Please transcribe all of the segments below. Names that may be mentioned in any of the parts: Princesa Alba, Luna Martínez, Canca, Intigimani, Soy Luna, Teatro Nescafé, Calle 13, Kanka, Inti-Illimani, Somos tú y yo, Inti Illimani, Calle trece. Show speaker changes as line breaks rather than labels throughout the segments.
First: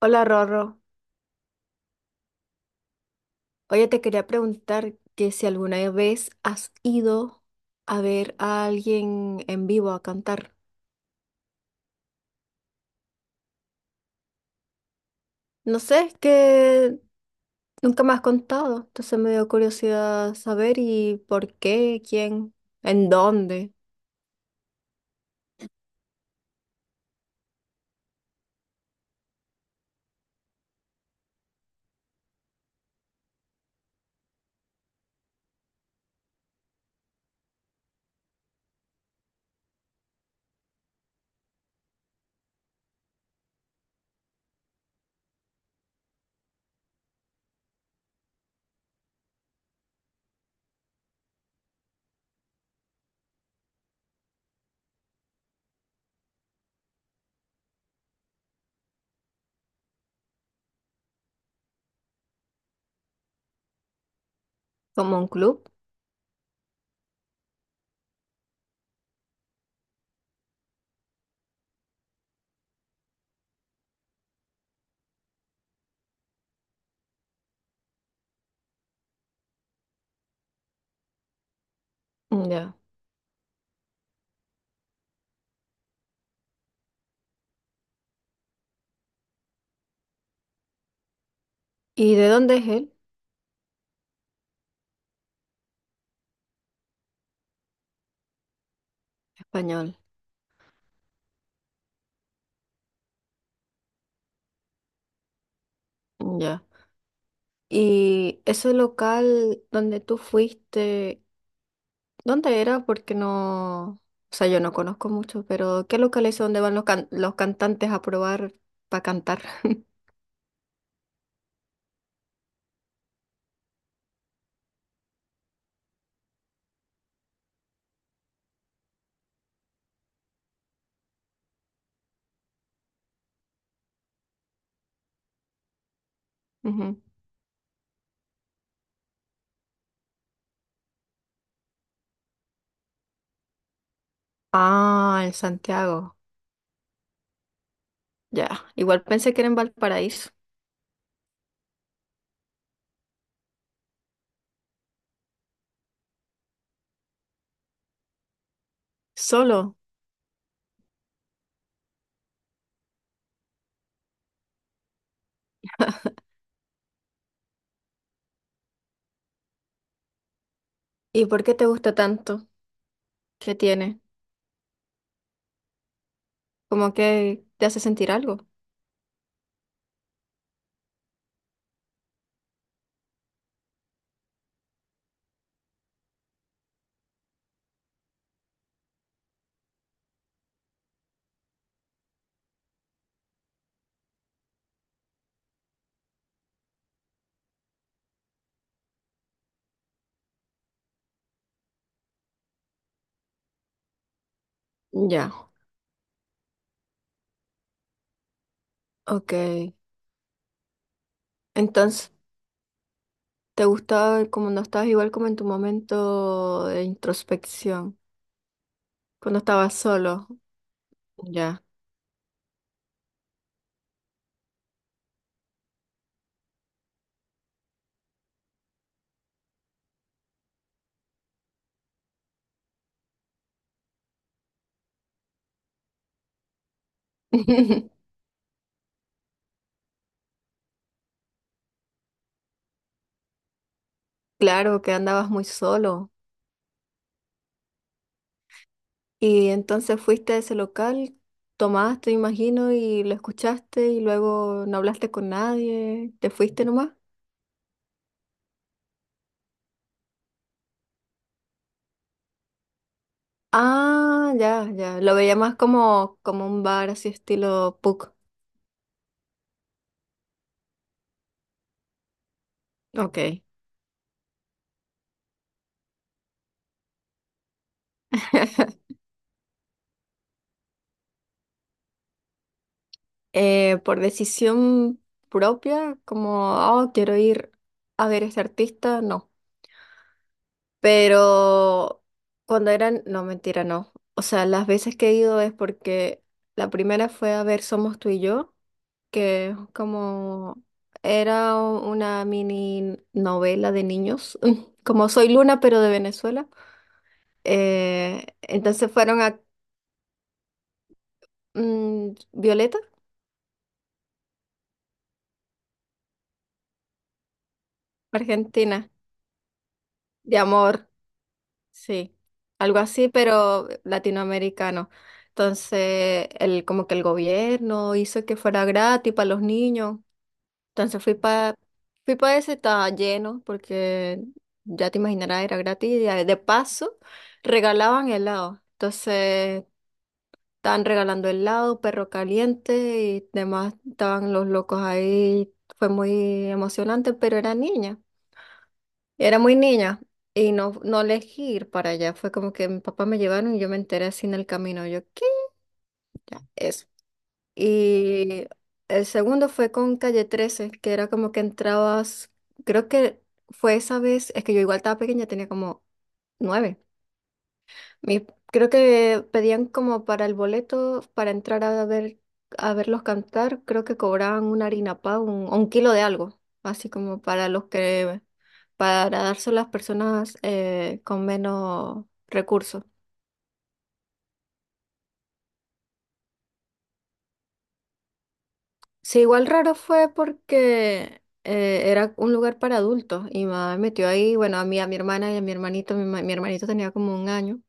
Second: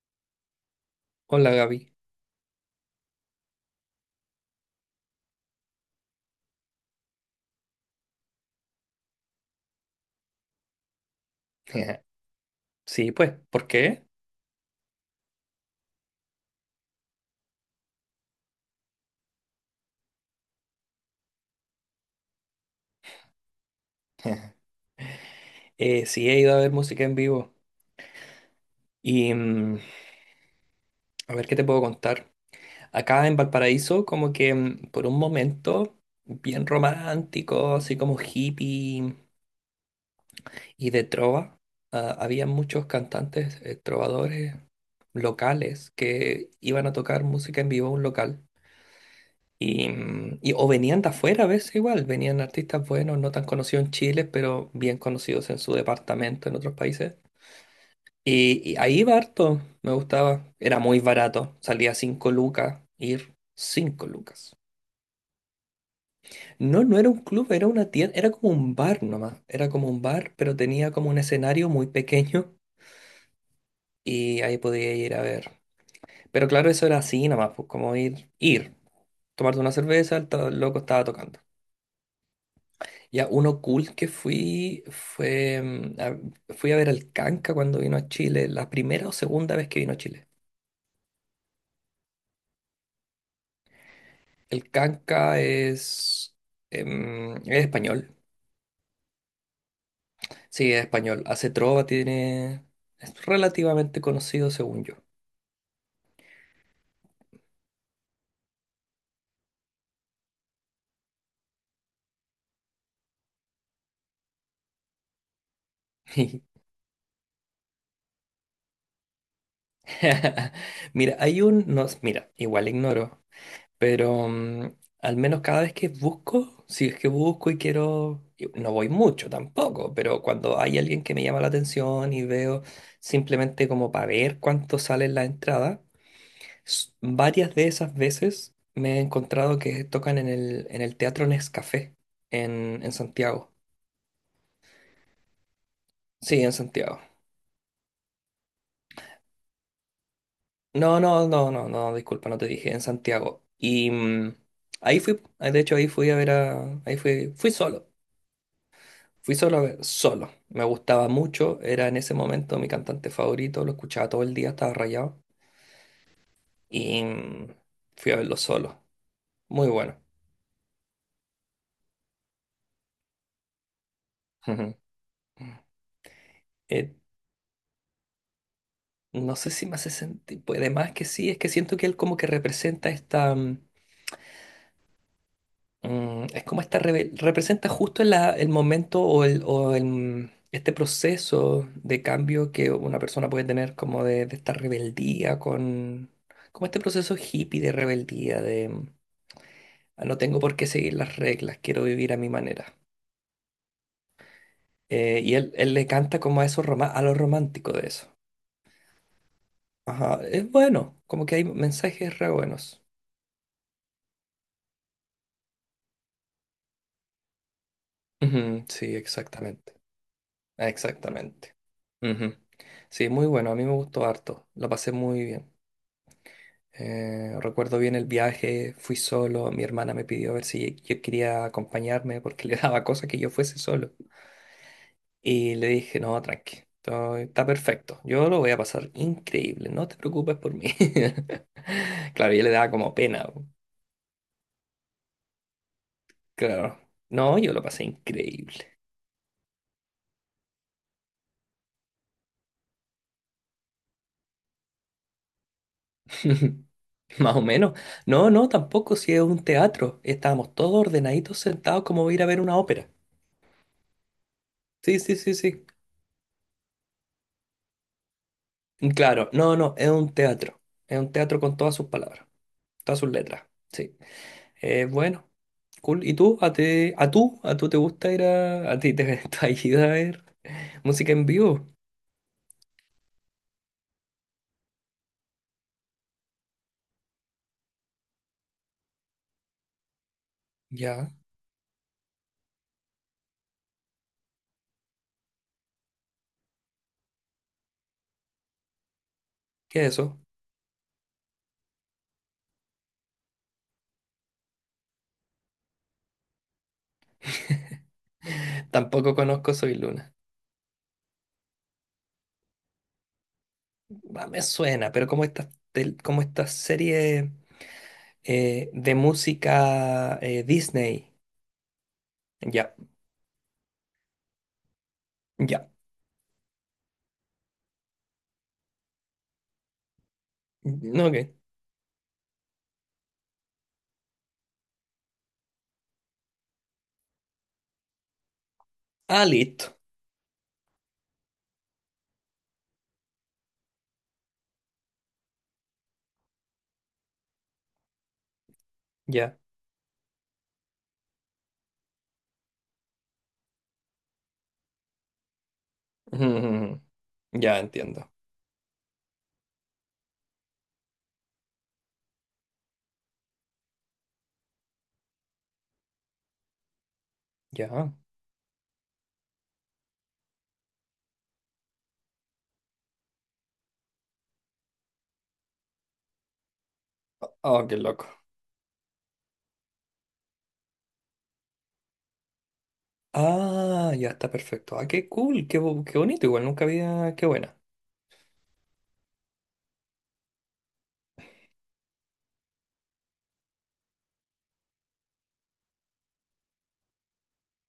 Hola Rorro,
Hola Gaby.
oye te quería preguntar que si alguna vez has ido a ver a alguien en vivo a cantar.
Sí, pues, ¿por qué?
No sé, es que nunca me has contado, entonces me dio curiosidad saber y por qué, quién, en dónde,
Sí, he ido a ver música en vivo. Y mm, a ver qué te puedo contar. Acá en Valparaíso, por un momento, bien romántico, así como hippie y de trova, ah, había muchos cantantes, trovadores locales que iban a tocar música en vivo a un local. O venían de afuera a veces igual, venían artistas buenos, no tan conocidos en Chile, pero bien conocidos en su departamento, en otros países. Y ahí iba harto, me gustaba. Era muy barato, salía 5 lucas, ir 5 lucas.
como un club.
No, no era un club, era una tienda, era como un bar nomás. Era como un bar, pero tenía como un escenario muy pequeño y ahí podía ir a ver. Pero claro, eso era así nomás, pues como ir, tomarte una cerveza, loco estaba tocando.
Mm, ya.
Ya, uno cool que fui fue, fui a ver al Canca cuando vino a Chile, la primera o segunda vez que vino a Chile.
¿Y de dónde es él?
El canca es español.
Español.
Sí, es español. Hace trova, tiene... Es relativamente conocido según yo.
Mm, ya. ¿Y ese local donde tú fuiste? ¿Dónde era? Porque no, o sea, yo no conozco mucho, pero ¿qué locales son donde van los cantantes a probar para cantar?
Mira, hay un... No, mira, igual ignoro, pero al menos cada vez que busco, si es que busco y quiero... Y no voy mucho tampoco, pero cuando hay alguien que me llama la atención y veo simplemente como para ver cuánto sale en la entrada.
Ujú.
Varias de esas veces me he encontrado que tocan en el Teatro Nescafé en Santiago.
Ah, en Santiago.
Sí, en Santiago.
Ya, igual pensé que era en Valparaíso.
No, disculpa, no te dije, en Santiago. Ahí fui, ah, de hecho ahí fui a ver a, fui solo a
Solo.
ver, solo. Me gustaba mucho, era en ese momento mi cantante favorito, lo escuchaba todo el día, estaba rayado. Y mm, Fui a verlo solo, muy bueno.
¿Y por qué te gusta tanto? ¿Qué tiene?
Eh,
¿Como que te hace sentir algo?
No sé si me hace sentir, pues además que sí, es que siento que él como que representa esta, es como esta, representa justo el momento, este proceso de cambio que una persona puede tener como de esta rebeldía con, como este proceso hippie de rebeldía. "Ah, no tengo por qué seguir las reglas, quiero vivir a mi manera". Eh, y
Ya,
él, él le canta como a eso, a lo romántico de eso.
ok.
Ajá, es bueno, como que hay
Entonces,
mensajes re buenos.
¿te gustaba como no estabas igual como en tu momento de introspección?
Ujú, sí,
Cuando
exactamente.
estabas solo.
Exactamente.
Ya.
Ujú. Sí, muy bueno, a mí me gustó harto, lo pasé muy bien. Recuerdo bien el viaje, fui solo, mi hermana me pidió a ver si yo quería acompañarme porque le daba cosa que yo fuese solo. Y le dije, no, tranqui, está perfecto, yo lo voy a pasar increíble, no te preocupes por mí. Claro, yo le daba como pena,
Claro que andabas muy solo.
claro. No, yo lo pasé increíble.
Y entonces fuiste a ese local, tomaste, imagino, y lo escuchaste y luego no hablaste con nadie, te fuiste nomás.
Más o menos. No, no, tampoco, si es un teatro. Estábamos todos ordenaditos sentados como ir a ver una ópera.
Ah, ya,
Sí,
ya. Lo
sí, sí,
veía más
sí.
como un bar así estilo pub.
Claro, no, no, es un teatro. Es un teatro con todas sus palabras, todas sus
Ok.
letras. Sí. Bueno, cool. ¿Y tú? ¿A ti, a tú? ¿A tú te gusta ir a... ¿a ti te te has ido a ver música en vivo?
Por decisión propia, como, oh, quiero ir a ver a este artista, no.
Ya.
Pero cuando eran, no, mentira, no. O sea, las veces que he ido es porque la primera fue a ver Somos tú y yo. Que
¿Qué es eso?
como era una mini novela de niños, como Soy Luna, pero de Venezuela. Entonces
Tampoco
fueron a
conozco Soy Luna.
Violeta,
Ah, me suena, pero como como esta serie
Argentina,
de música
de
eh,
amor,
Disney.
sí,
Ya,
algo así, pero latinoamericano.
ya.
Entonces, como que el gobierno hizo que fuera gratis para los niños.
Mm,
Entonces
ok.
fui pa ese, estaba lleno porque ya te imaginarás, era gratis y de paso regalaban helado.
Ah,
Entonces
listo.
estaban regalando helado, perro caliente y demás, estaban los locos ahí. Fue muy emocionante, pero era niña,
Ya.
era muy niña y no elegí ir para allá. Fue como que mi papá me llevaron y yo me enteré así en el camino. Yo, ¿qué?
Ujú. Ya entiendo.
Y el segundo fue con Calle 13 que era como que entrabas, creo que fue esa vez, es que yo igual estaba pequeña, tenía como nueve.
Ya.
Mi- Creo que pedían como para el boleto, para entrar a ver, a verlos cantar, creo que cobraban una harina pa, un, o un kilo de algo, así como para los
Oh, qué loco.
que, para darse a las personas con menos recursos.
Ah, ya está perfecto. Ah, qué cool, qué bonito. Igual nunca había. Qué buena.
Sí, igual raro fue porque era un lugar para adultos y mamá me metió ahí, bueno, a mí, a mi hermana y a mi hermanito, mi hermanito tenía como un año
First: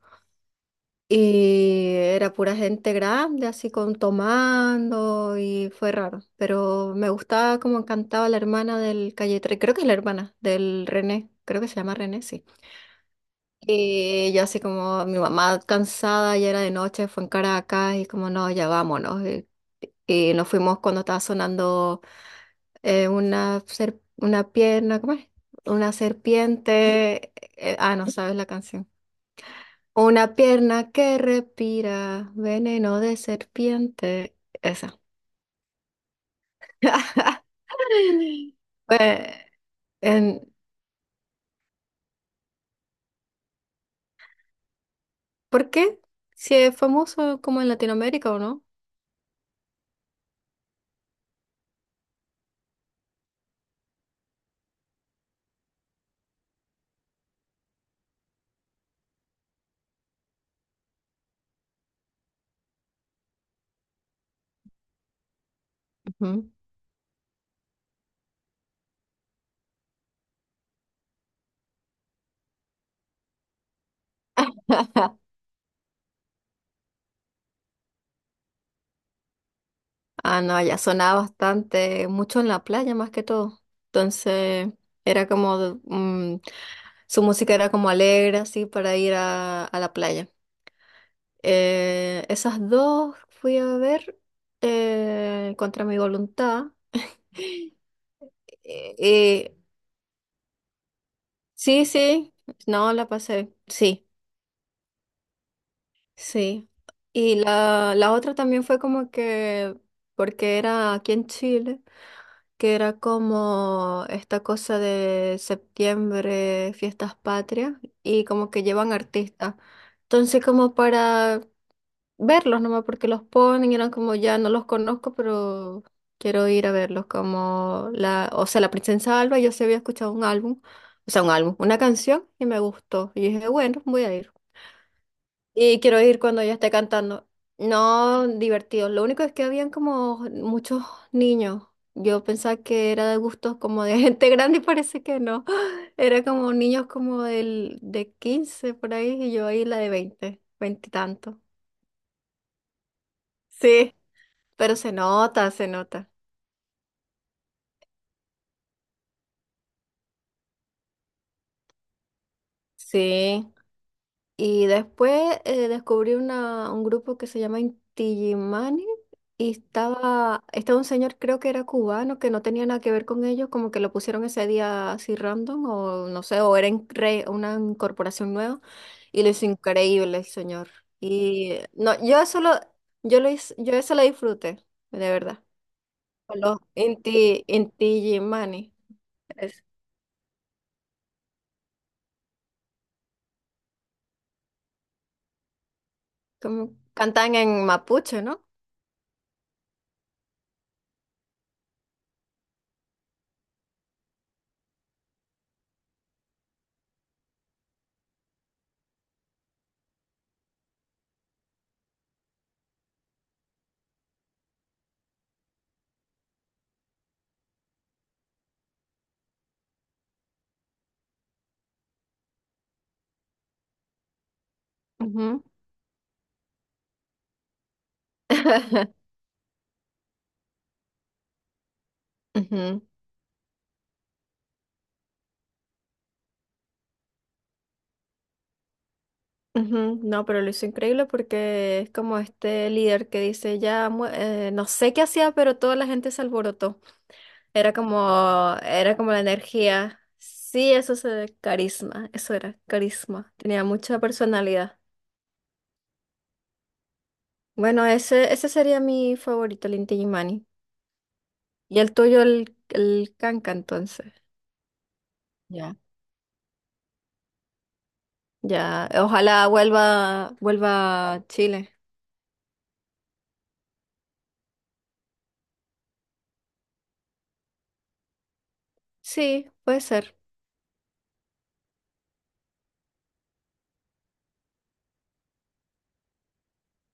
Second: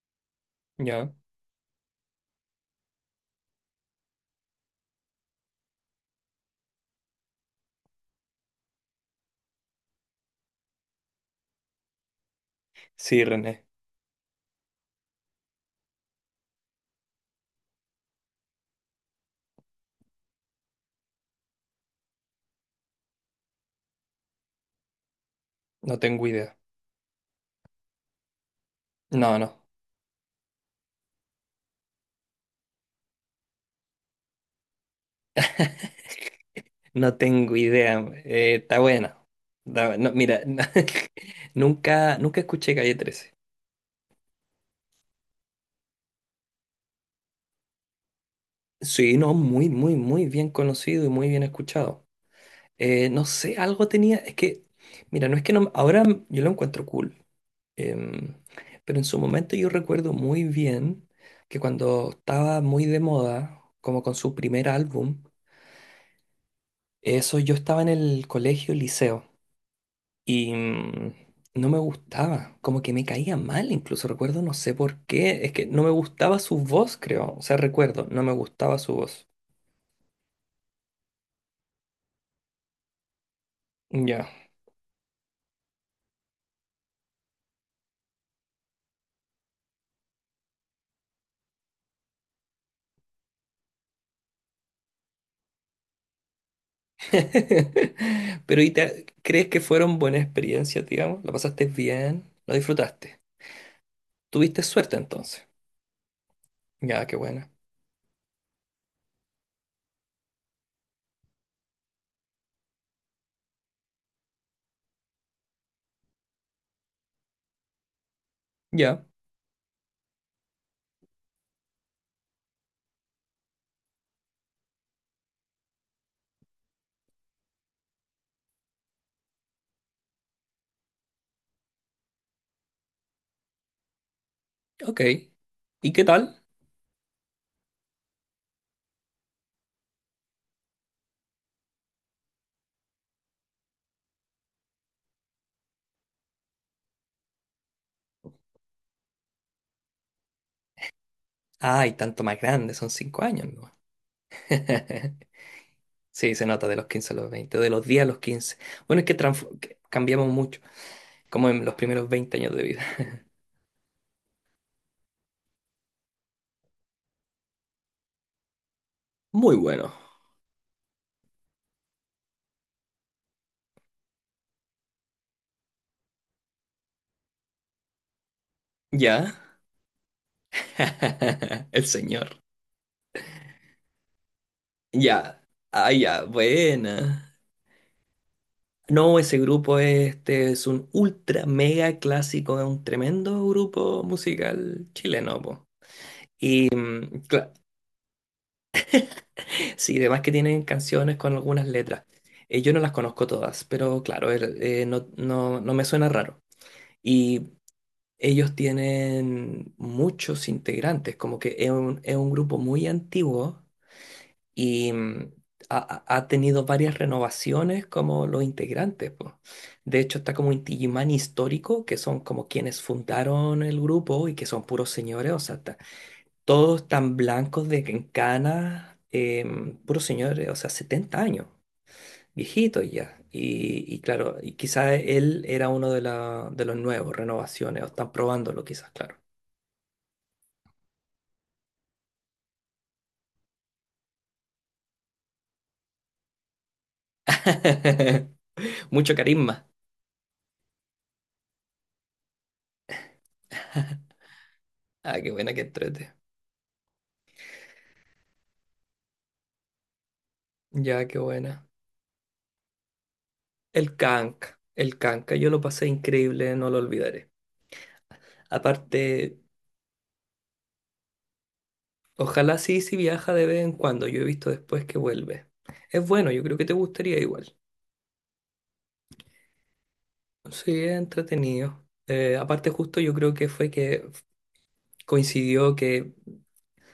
Ya.
y era pura gente grande, así con tomando y fue raro, pero me gustaba como cantaba la hermana del Calle 13, creo que es la hermana del René, creo que se llama René, sí.
Sí, René.
Y yo así como mi mamá cansada, ya era de noche, fue en Caracas y como no, ya vámonos. Y nos fuimos cuando estaba sonando una pierna, ¿cómo es? Una
No tengo idea.
serpiente, ah, no sabes la canción.
No, no.
Una pierna que respira veneno de serpiente, esa.
No tengo idea. Está buena.
Pues,
No, mira,
en-
nunca escuché Calle 13.
¿por qué? Si es famoso como en Latinoamérica o no.
Sí, no, muy bien conocido y muy bien escuchado. No sé, algo tenía. Es que, mira, no es que no. Ahora yo lo encuentro cool. Em, pero en su momento yo recuerdo muy bien que cuando estaba muy de moda, como con su primer álbum,
Ujú.
eso yo estaba en el colegio, liceo, y no me gustaba, como que me caía mal, incluso recuerdo, no sé por qué, es que no me gustaba su voz, creo, o sea, recuerdo, no me gustaba su voz.
Ah, no, allá sonaba bastante, mucho en la playa más que todo.
Ya.
Entonces, era como, su música era como alegre, así, para ir a la playa. Esas dos fui a ver contra mi voluntad.
Pero, ¿y
Eh,
crees
eh,
que fueron buenas experiencias, digamos? ¿La pasaste
sí,
bien?
sí,
¿La
no, la
disfrutaste?
pasé, sí,
¿Tuviste suerte entonces?
sí.
Ya, qué
Y
buena.
la otra también fue como que, porque era aquí en Chile, que era como esta cosa de septiembre, fiestas patrias, y como que llevan
Ya.
artistas. Entonces, como para verlos nomás porque los ponen, y eran como ya no los conozco, pero quiero ir a verlos como la, o sea, la Princesa Alba, yo sí había escuchado un álbum, o sea, un álbum, una canción y me gustó. Y dije, bueno, voy a ir.
Ok.
Y
¿Y
quiero
qué
ir cuando
tal?
ella esté cantando. No, divertido. Lo único es que habían como muchos niños. Yo pensaba que era de gustos como de gente grande y parece que no. Era como niños como de 15 por ahí y yo ahí la de 20 20 y tanto.
Ay, tanto más grande, son 5 años, ¿no?
Sí. Pero se nota, se nota.
Sí, se nota de los 15 a los 20, de los 10 a los 15. Bueno, es que, que cambiamos mucho, como en los primeros 20 años de vida.
Sí. Y después descubrí un grupo que se llama Intigimani y
Muy bueno.
estaba un señor, creo que era cubano, que no tenía nada que ver con ellos, como que lo pusieron ese día así random o no sé, o era una incorporación nueva y lo
¿Ya?
hizo increíble el señor. Y
El
no,
señor.
yo eso lo disfruté, de
Ya.
verdad.
Ah, ya,
Con los
buena.
Intigimani.
No, ese
Es
grupo este es un ultra mega clásico, es un tremendo grupo musical chileno, po. Y,
como
mm,
cantan
cla-
en mapuche, ¿no?
Sí, además que tienen canciones con algunas letras. Yo no las conozco todas, pero claro, no me suena raro. Y ellos tienen muchos integrantes, como que es es un grupo muy antiguo y ha, ha tenido varias renovaciones como los integrantes, po. De hecho, está como un Inti-Illimani histórico, que son como quienes fundaron el grupo y que son puros señores, o
Ujú,
sea, todos tan blancos de que en canas, puros señores, o sea, 70 años,
ujú,
viejitos ya. Y claro, y quizás él era uno de los nuevos, renovaciones, o están probándolo quizás, claro.
ujú. No, pero lo hizo increíble porque es como este líder que dice, ya, no sé qué hacía, pero toda la gente se alborotó. Era como, era como
Mucho
la
carisma.
energía. Sí, eso es carisma, eso era, carisma. Tenía mucha personalidad.
Ah, qué buena que entrete.
Bueno, ese sería mi favorito, el Inti Illimani.
Ya, qué buena.
Y el tuyo, el Kanka, entonces.
El canca, yo lo
Ya.
pasé increíble, no lo olvidaré.
Ya,
Aparte,
ojalá vuelva a Chile.
ojalá, sí, sí viaja de vez en cuando, yo he visto después que vuelve. Es bueno, yo creo que te gustaría igual.
Sí, puede ser.
Sí, es entretenido. Aparte justo yo creo que fue que coincidió que,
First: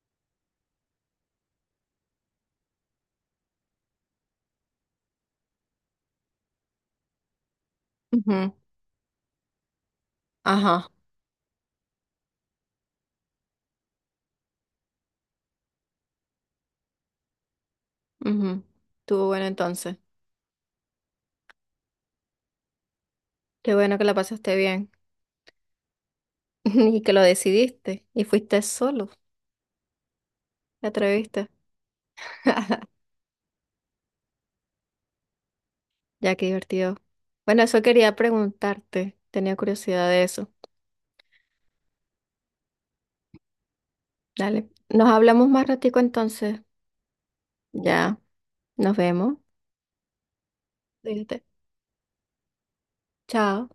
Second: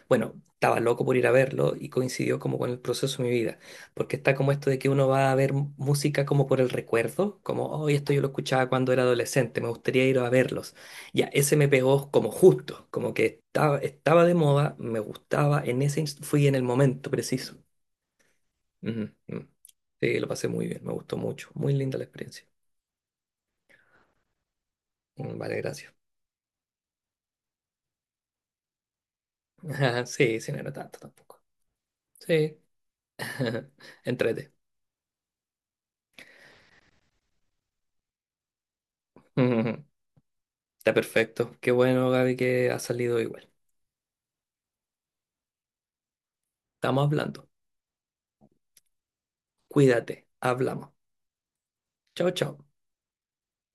bueno, estaba loco por ir a verlo y coincidió como con el proceso de mi vida, porque está como esto de que uno va a ver música como por el recuerdo, como, oh, esto yo lo
Ujú,
escuchaba cuando era adolescente, me gustaría ir a verlos.
ajá.
Ya, ese me pegó como justo, como que estaba de moda, me gustaba, en ese fui en el momento preciso.
Ujú.
Ujú,
Estuvo bueno
ujú.
entonces.
Sí, lo pasé muy bien, me gustó mucho, muy linda la experiencia.
Qué bueno que la pasaste bien
Mm, vale, gracias.
y que lo decidiste y fuiste solo,
Sí, sí, no era
te
tanto tampoco.
atreviste.
Sí, entrete.
Ya, qué divertido. Bueno, eso quería preguntarte. Tenía
Ujú.
curiosidad de eso.
Está perfecto. Qué bueno, Gaby, que ha salido igual.
Dale. Nos hablamos más ratico entonces.
Estamos hablando.
Ya, nos vemos.
Cuídate. Hablamos.
Cuídate.
Chao, chao.
Chao.